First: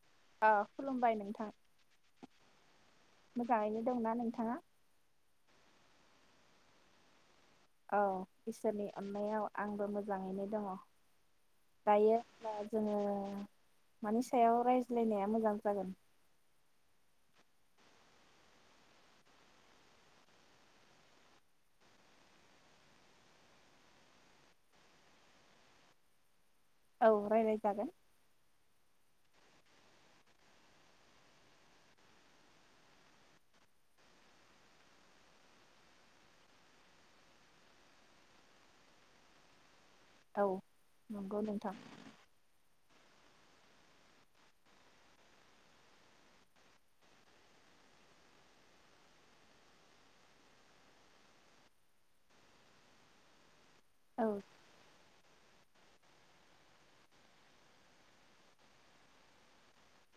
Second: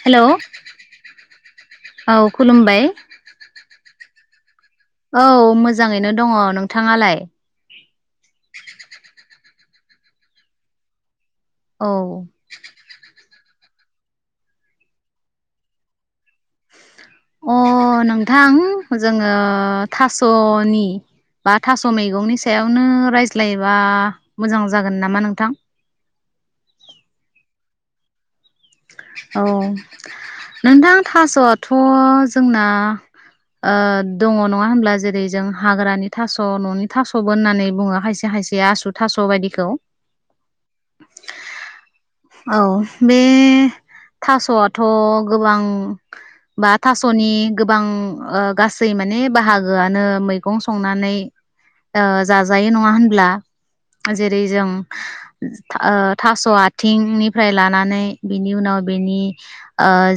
हेल औ खुलुमबाय नोंथां औ खुलुमबाय। मोजाङैनो दंना नोंथाङा औ मोजाङैनो दङ। नोंथाङालाय? औ इसोरनि अननायाव आंबो मोजाङैनो दङ। औ दायो जोंयो मानि सायाव रायज्लायनाया मोजां जागोन? अ नोंथां जोङो थासनि बा थास मैगंनि सायावनो रायज्लायबा मोजां जागोन नामा नोंथां? औ रायज्लाय जागोन। औ नोंथां थास आथ जोंना दङ नङा होनब्ला जेरै जों हाग्रानि थास न'नि थासबो होननानै बुङो खायसे खायसे आसु थास बायदिखौ। औ नंगौ नोंथां। औ बे थास आथ गोबां बा थासनि गोबां गासै माने बाहागोआनो मैगं संनानै जाजायो नङा होनब्ला। औ जेरै जों ओ थास आथिंनिफ्राय लानानै बिनि उनाव बिनि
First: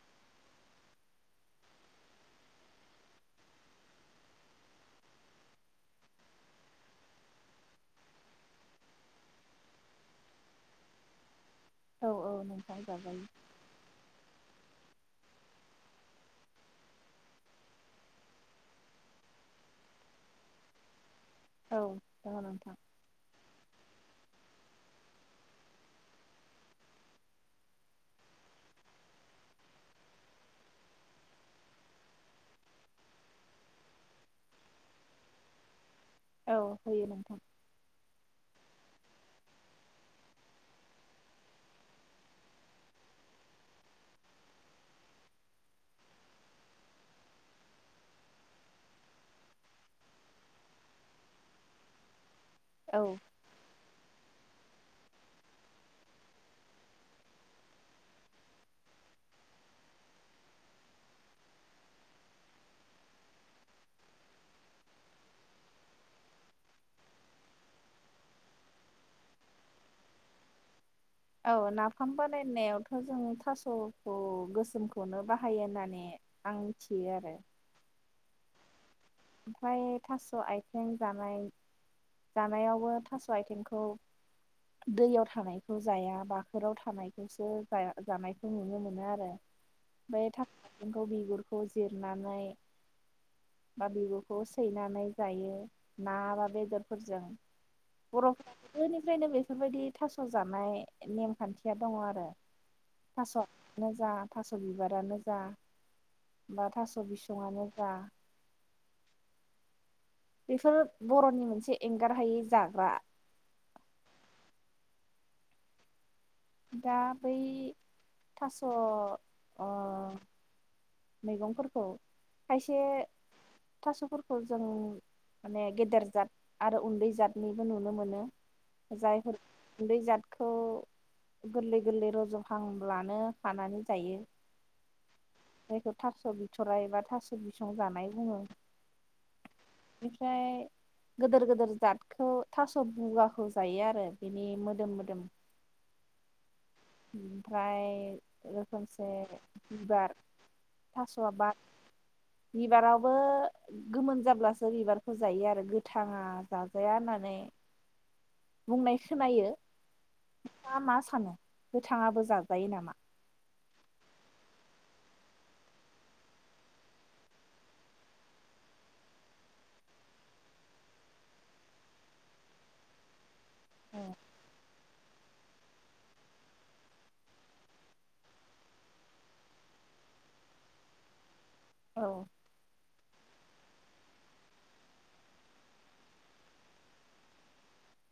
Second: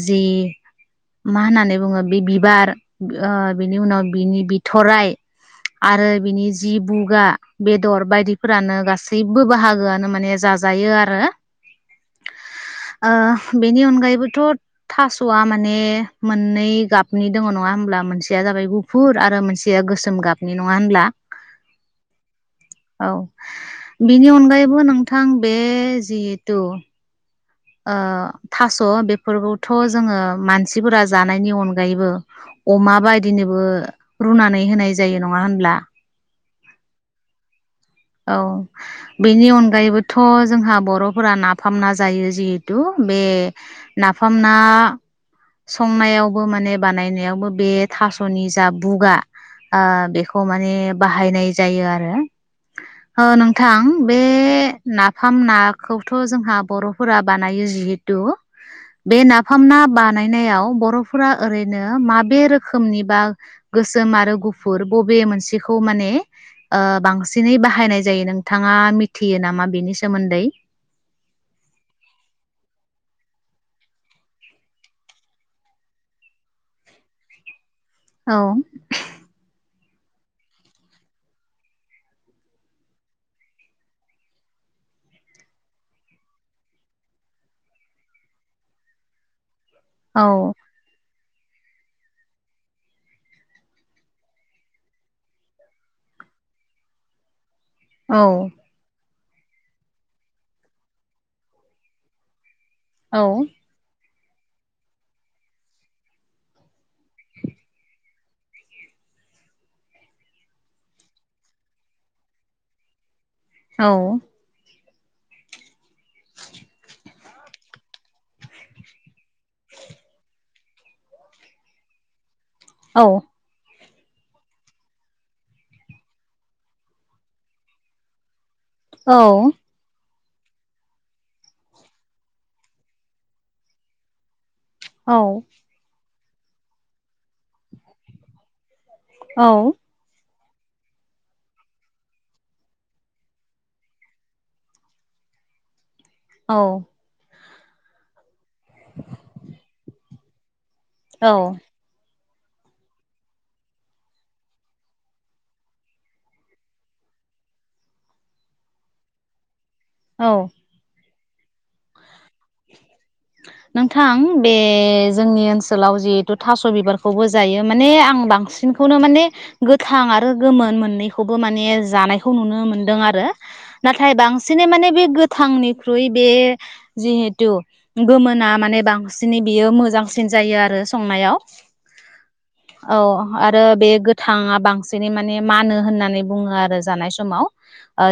जि मा होननानै बुङो बे बिबार बिनि उनाव बिनि बिथराइ आरो बिनि जि बुगा बेदर बायदिफोरानो गासैबो बाहागोआनो माने जाजायो आरो औ औ नोंथां जागोन नि अनगायैबोथ थासआ माने मोननै गाबनि दङ नङा होमब्ला मोनसेया जाबाय गुफुर आरो मोनसेया गोसोम गाबनि नङा होनब्ला औ दङ नोंथां औ बिनि अनगायै बो नोंथां बे जिथु ओ थास बेफोरखौथ जोङो मानसिफोरा जानायनि अनगायैबो अमा बायदिनोबो रुनानै होनाय जायो नङा होनब्ला औ होयो नोंथां औ बेनि अनगायैबोथ जोंहा बरफोरा नाफामना जायो जिहेथु बे नाफामना संनायावबो माने बानायनायावबो बे थासनि जा बुगा आ बेखौ माने बाहायनाय जायो आरो औ ओ नोंथां बे- बे नाफाम नाखौथ जोंहा बरफोरा बानायो जिहेथु बे नाफाम ना बानायनायाव बरफोरा ओरैनो माबे रोखोमनि बा गोसोम आरो गुफुर बबे मोनसेखौ माने ओ बांसिन दिनै बाहायनाय जायो नोंथाङा मिथियो नामा बिनि सोमोन्दै औ नाफाम बानायनायावथ जों थासखौ गोसोमखौनो बाहायो होननानै आं मिथियो आरो औ ओमफ्राय थासआथिं जानाय जानायावबो थास आथिंखौ दैयाव थानायखौ जाया बाखोराव थानायखौसो जानायखौ नुनो मोनो आरो औ बेओमफ्राय था [unintelligible] खौ बिगुर खौ जिरनानै बा बिगुरखौ सैनानै जायो ना बा बेदरफोरजों औ निफ्रायनो बेफोरबायदि थास जानाय नेमखान्थिया दङ आरो औ थासाआनो जा थास बिबारानो जा बा थास बिसङानो जा बेफोर बरनि मोनसे एंगारहायै जाग्रा औ दा बै थास अ मैगंफोरखौ खायसे थासफोरखौ जों माने गेदेर जाद आरो उन्दै जादनिबो नुनो मोनो जायफोर औ उन्दै जाद खौ गोरलै गोरलै रजहांब्लानो हानानै जायो औ जायखौ थास बिथराय एबा थास बिसं जानाय बुङो औ ओमफाय गोदोर गोदेर जादखौ थास बुगाखौ जायो आरो बिनि मोदोम मोदोम औ ओमफ्राय रोखोमसे बिबार थास औ आबाद बिबारावबो गोमोन जाब्लासो बिबारखौ जायो आरो गोथाङा जाजाया होननानै बुंनाय सोनायो औ नोंथाङा मा सानो गोथाङाबोज जाजायो नामा नोंथां बे जोंनि ओनसोलाव जिहेथु थास' बिबारखौबो जायो माने आं बांसिनखौनो माने गोथां आरो गोमोन मोननैखौबो माने जानायखौ नुनो मोनदों आरो। नाथाय बांसिनै माने बे गो थांनिख्रुइ बे जिहेथु गोमोना माने बांसिनै बियो मोजांसिन जायो आरो संनायाव। औ औ आरो बे गोथाङा बांसिनै माने मानो होननानै बुङो आरो जानाय समाव।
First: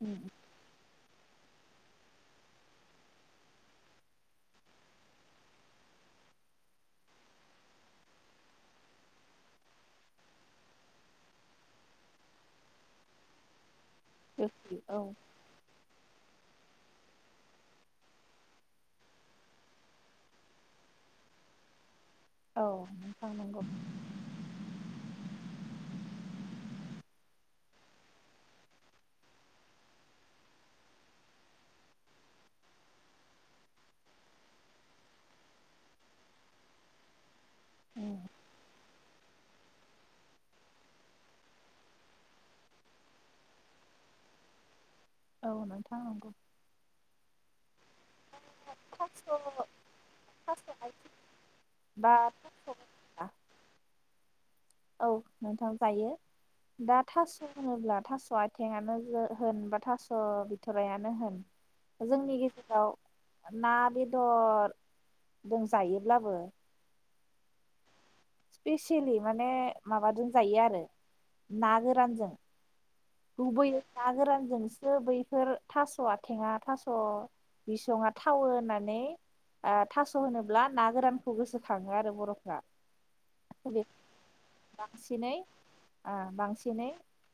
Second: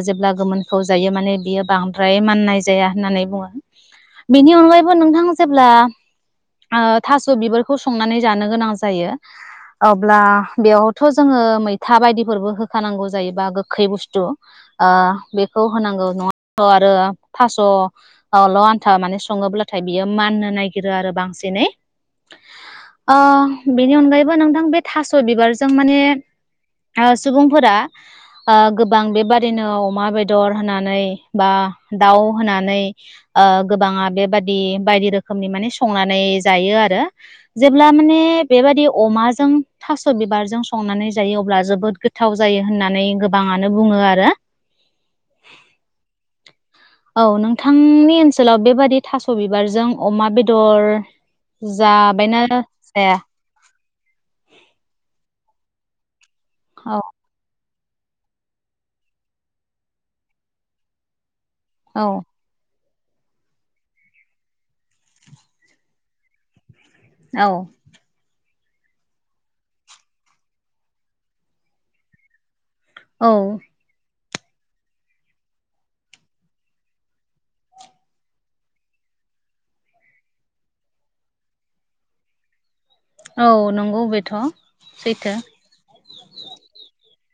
जेब्ला गोमोनखौ जायो माने बियो बांद्राय माननाय जाया होननानै बुङो। बिनि अनगायैबो नोंथां जेब्ला ओ थास' बिबारखौ संनानै जानो गोनां जायो अब्ला बेयावथ' जोङो मैथा बायदिफोरबो होखानांगौ जायो बा गोखै बुस्थु ओ गोखै औ बेखौ होनांगौ नङा। अ आरो थास' अल आन्था माने सङोब्लाथाय बियो माननो नागिरो आरो बांसिनै। औ आ नोंथां नंगौ बेनि अनगायैबो नोंथां बे थास' बिबार जों माने ओ सुबुंफोरा गोबां बेबादिनो अमा बेदर होनानै बा दाउ होनानै ओ गोबाङा बेबादि बायदि रोखोमनि माने संनानै जायो आरो जेब्ला माने बेबादि अमाजों थास' बिबारजों संनानै जायो अब्ला जोबोद गोथाव जायो होननानै गोबाङानो बुङो आरो। औ नोंथां नंगौ। औ नों थांनि ओनसोलाव बेबादि थास' बिबारजों अमा थास' बेदर आथिं बा जाबायना थास' जाया? औ नोंथां जायो। दा औ थास' होनोब्ला थास' आथिं आनो होन बा थास' बिथरायानो होन औ जोंनि गेजेराव ना बेदर दंजायोब्लाबो औ बेसेलि माने माबाजों जायो आरो ना गोरानजों। औ गुबै नागोरान जोंसो बैफोर थास' आथिङा थास' बिसङा थावो होननानै ओ थास' होनोब्ला ना गोरानखौ गोसोखाङो आरो बर'फ्रा औ नंगौ बेथ' सैथो बांसिनै आ बांसिनै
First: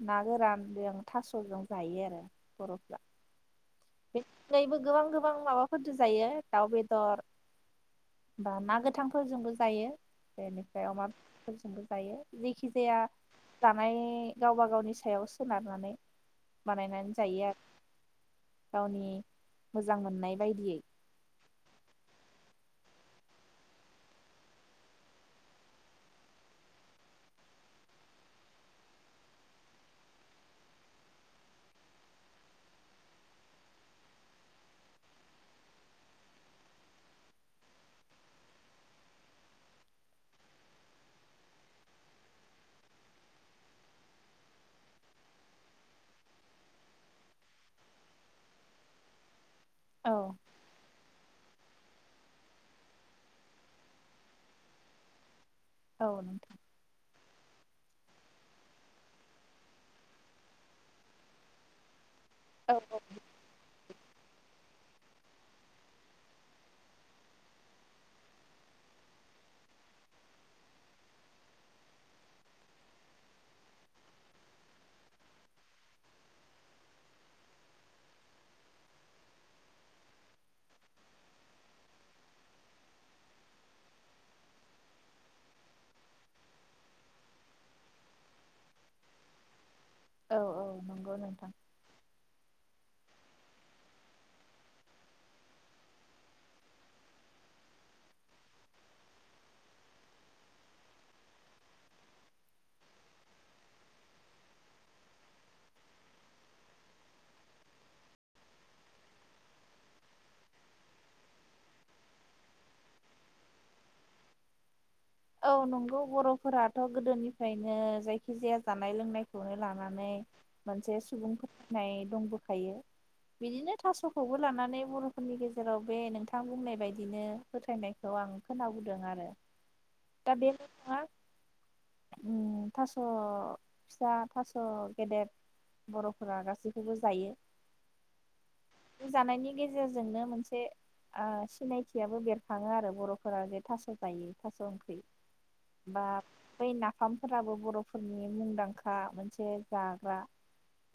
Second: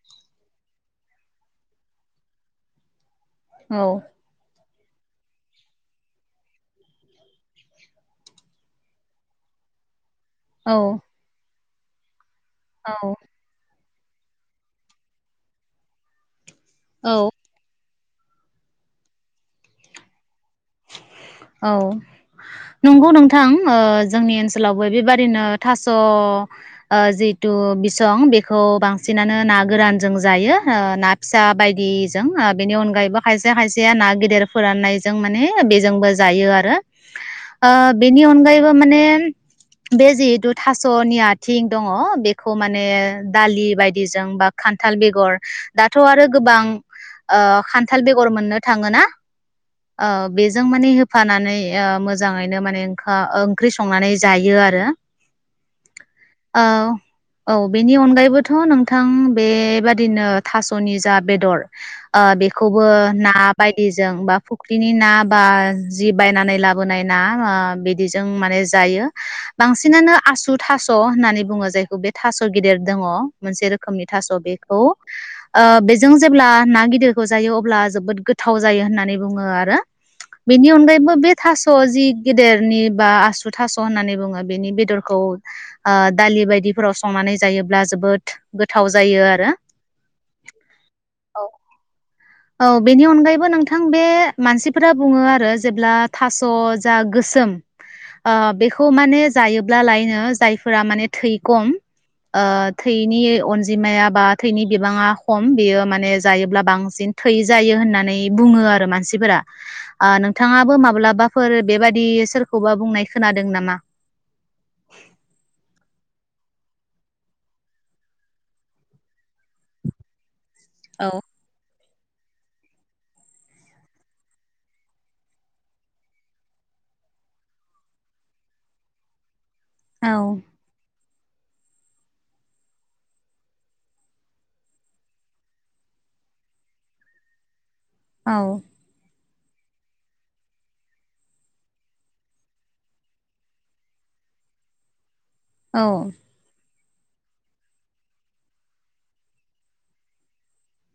ना गोरान बेयाव थास'जों जायो आरो बर'फ्रा औ बेनि अनगायैबो गोबां गोबां माबाफोरजों जायो दाउ बेदर बा ना गोथां फोरजोंबो जायो। औ बेनिफ्राय अमाफोर बो जायो। निखिजाया जा औ थानाय गावबा गावनि सायाव सोनारनानै बानायनानै औ जायो आरो। गावनि मोजां मोननाय बायदियै औ नंगौ नोंथां ओ जोंनि ओनसोलावबो बेबादिनो थास' ओ जिहेथु बिसं बेखौ बांसिनानो ना गोरानजों जायो ओ ना फिसा बायदिजों ओ बेनि अनगायैबो खायसे खायसेया ना गेदेर फोराननायजों माने बेजोंबो जायो आरो ओ बेनि अनगायैबो माने बे जिहेथु थासनि आथिं दङ बेखौ माने दालि बायदिजों बा खान्थाल बेगर दाथ आरो गोबां ओ खान्थाल बेगर मोननो थाङोना। ओ औ बेजों माने होफानानै ओ मोजाङैनो माने ओखा ओंख्रि संनानै जायो आरो। औ नोंथां ओ औ बेनि अनगायैबोथ नोंथां बेबादिनो थासनि जा बेदर ओ बेखौबो औ ना बायदिजों बा फुख्रिनि ना बा जि बायनानै लाबोनाय ना ओ बिदिजों माने जायो बांसिनानो आसु थास होननानै बुङो जायखौ बे थास गेदेर दङ मोनसे रोखोमनि थास बेखौ ओ बेजों जेब्ला ना गिदिरखौ जायो अब्ला जोबोद गोथाव जायो होननानै बुङो आरो। बेनि अनगायैबो बे थास जि गेदेरनि बा आसु थास होननानै बुङो बेनि बेदरखौ दालि बायदिफोराव संनानै जायोब्ला जोबोद गोथाव जायो आरो। औ औ नंगौ नोंथां औ बेनि अनगायैबो नोंथां बे मानसिफोरा बुङो आरो जेब्ला थास जा गोसोम ओ बेखौ माने जायोब्ला लायनो जायफोरा माने थै खम ओ थैनि अनजिमाया बा थैनि बिबाङा खम बेयो माने जायोब्ला बांसिन थै जायो होननानै बुङो आरो मानसिफोरा ओ नोंथाङाबो माब्लाबाफोर बेबादि सोरखौबा बुंनाय खोनादों नामा? औ नंगौ बर'फोराथ गोदोनिफ्रायनो जायखि जाया जानाय लोंनायखौनो लानानै मोनसे औ सुबुं फोर ओमफ्राय दंबोखायो बिदिनो थास'खौबो लानानै बर'फोरनि गेजेराव बे नोंथां बुंनाय बायदिनो फोथायनायखौ आं खोनाबोदों आरो। दा बेल' नंङा उम्म थास' फिसा थास' गेदेर बर'फोरा गासैखौबो जायो। औ बे जानायनि गेजेरजोंनो मोनसे ओ सिनायथियाबो बेरखाङो आरो बर'फोरा जे थास' जायो थास' ओंख बि बा बै नाफ फामफोराबो बर'फोरनि मुंदांखा मोनसे जाग्रा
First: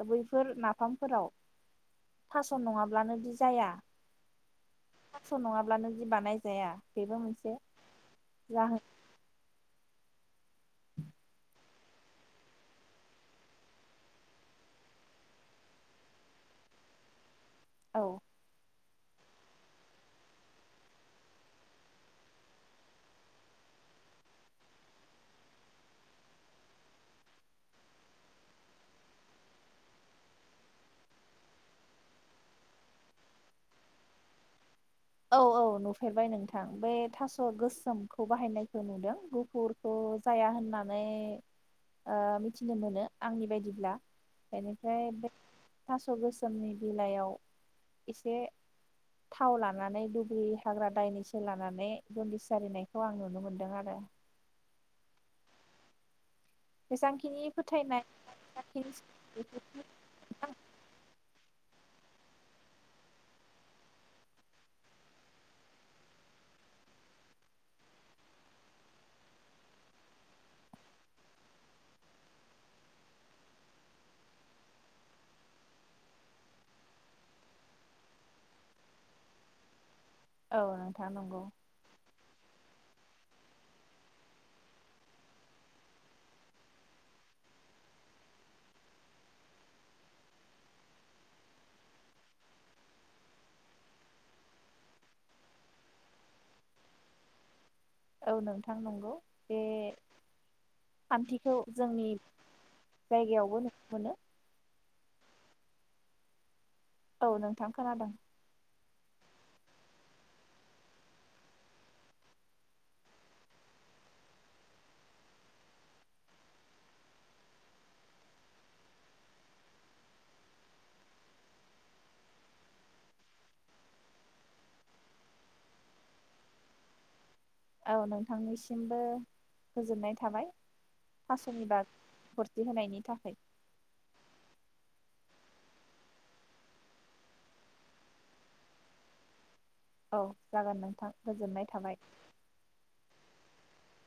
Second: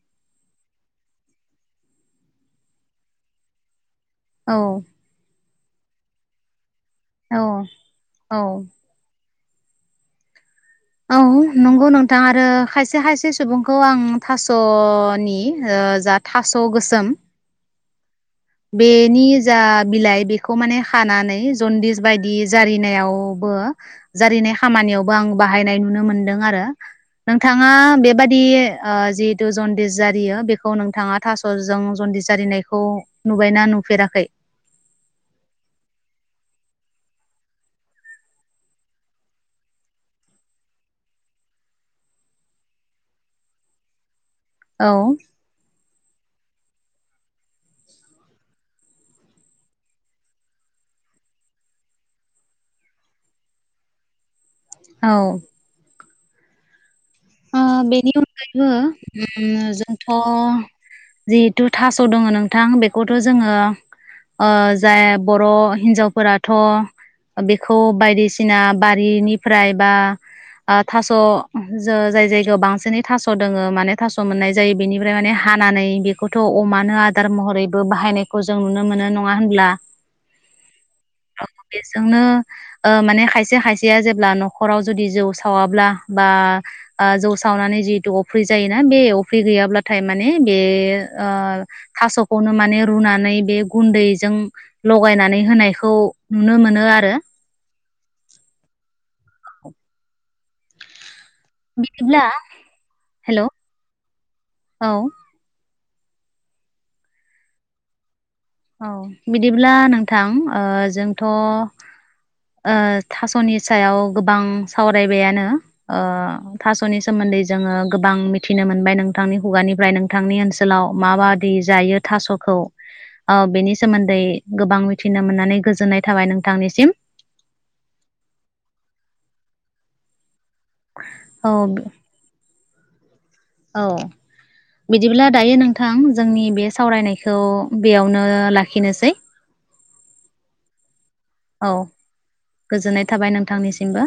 दा बैफोर नाफामफोराव थास' नङाब्लानोदि जाया। औ नङाब्लादि जि बानायजाया बेबो मोनसे औ औ जाहोन औ नंगौ नोंथां आरो खायसे खायसे सुबुंखौ आं थासनि ओ जा थास' गोसोम औ बेनि जा बिलाइ बेखौ माने खानानै जन्दिस बायदि जारिनायावबो जारिनाय खामानियावबो आं बाहायनाय नुनो मोनदों आरो नोंथांङा बेबादि ओ जिहेतु जन्दिस जारियो बेखौ नोंथांङा थास'जों जन्दिस जारिनायखौ नुबायना नुफेराखै? औ औ नुफेरबाय नोंथां बे थास' गोसोमखौ बाहायनायखौ नुदों गुफुरखौ जाया होननानै ओ मिथिनो मोनो आंनि बायदिब्ला। औ बेनिफ्राय बेद थास' गोसोमनि बिलाइयाव एसे थाव ला लानानै दुब्रि हाग्रा दायनैसो लानानै जन्दिस जारिनायखौ आं नुनो मोनदों आरो। औ जेसांखिनि ओ फोथायनाय बेनि अनगायैबो बेसांखिनि उम्म जोंथ' जिहेथु थास' दङ नोंथां बेखौथ जोंङो ओ जाय बर' हिन्जावफोराथ बेखौ बायदिसिना बारिनिफ्राय बा थास' ज जाय-जायगायाव बांसिनै थास दोङो माने थास मोननाय जायो बेनिफ्राय माने हानानै बेखौथ अमानो आदार महरैबो बाहायनायखौ जों नुनो मोनो नङा होनब्ला? औ नोंथां नंगौ औ बेजोंनो ओ माने खायसे खायसेया जेब्ला नखराव जुदि जौ सावाब्ला बा ओ जौ सावनानै जिहेतु अफ्रि जायोना बे अफ्रि गैयाब्लाथाय माने बे ओ थासखौनो माने रुनानै बे गुन्दैजों लगायनानै होनायखौ नुनो मोनो आरो औ नोंथां नंगौ बे खान्थिखौ जोंनि बिदिब्ला हेल' जायगायावबो नु नो मोनो औ औ नोंथां खोनादों औ बिदिब्ला नोंथां ओ जोंथ ओ थासनि सायाव गोबां सावरायबायानो ओ थासनि सोमोन्दै जोङो गोबां मिथिनो मोनबाय नोंथांनि हुगानिफ्राय नोंथांनि ओनसोलाव माबादि जायो थासखौ ओ बेनि सोमोन्दै गोबां मिथिनो मोननानै गोजोननाय थाबाय नोंथांनिसिम औ नोंथांनिसिमबो गोजोननाय थाबाय औ थासनि बाग फुरथि होनायनि थाखाय औ बिदिब्ला दायो नोंथां जोंनि बे सावरायनायखौ बेयावनो लाखिनोसै औ जागोन नोंथां गोजोननाय थाबाय थांनिसिमबो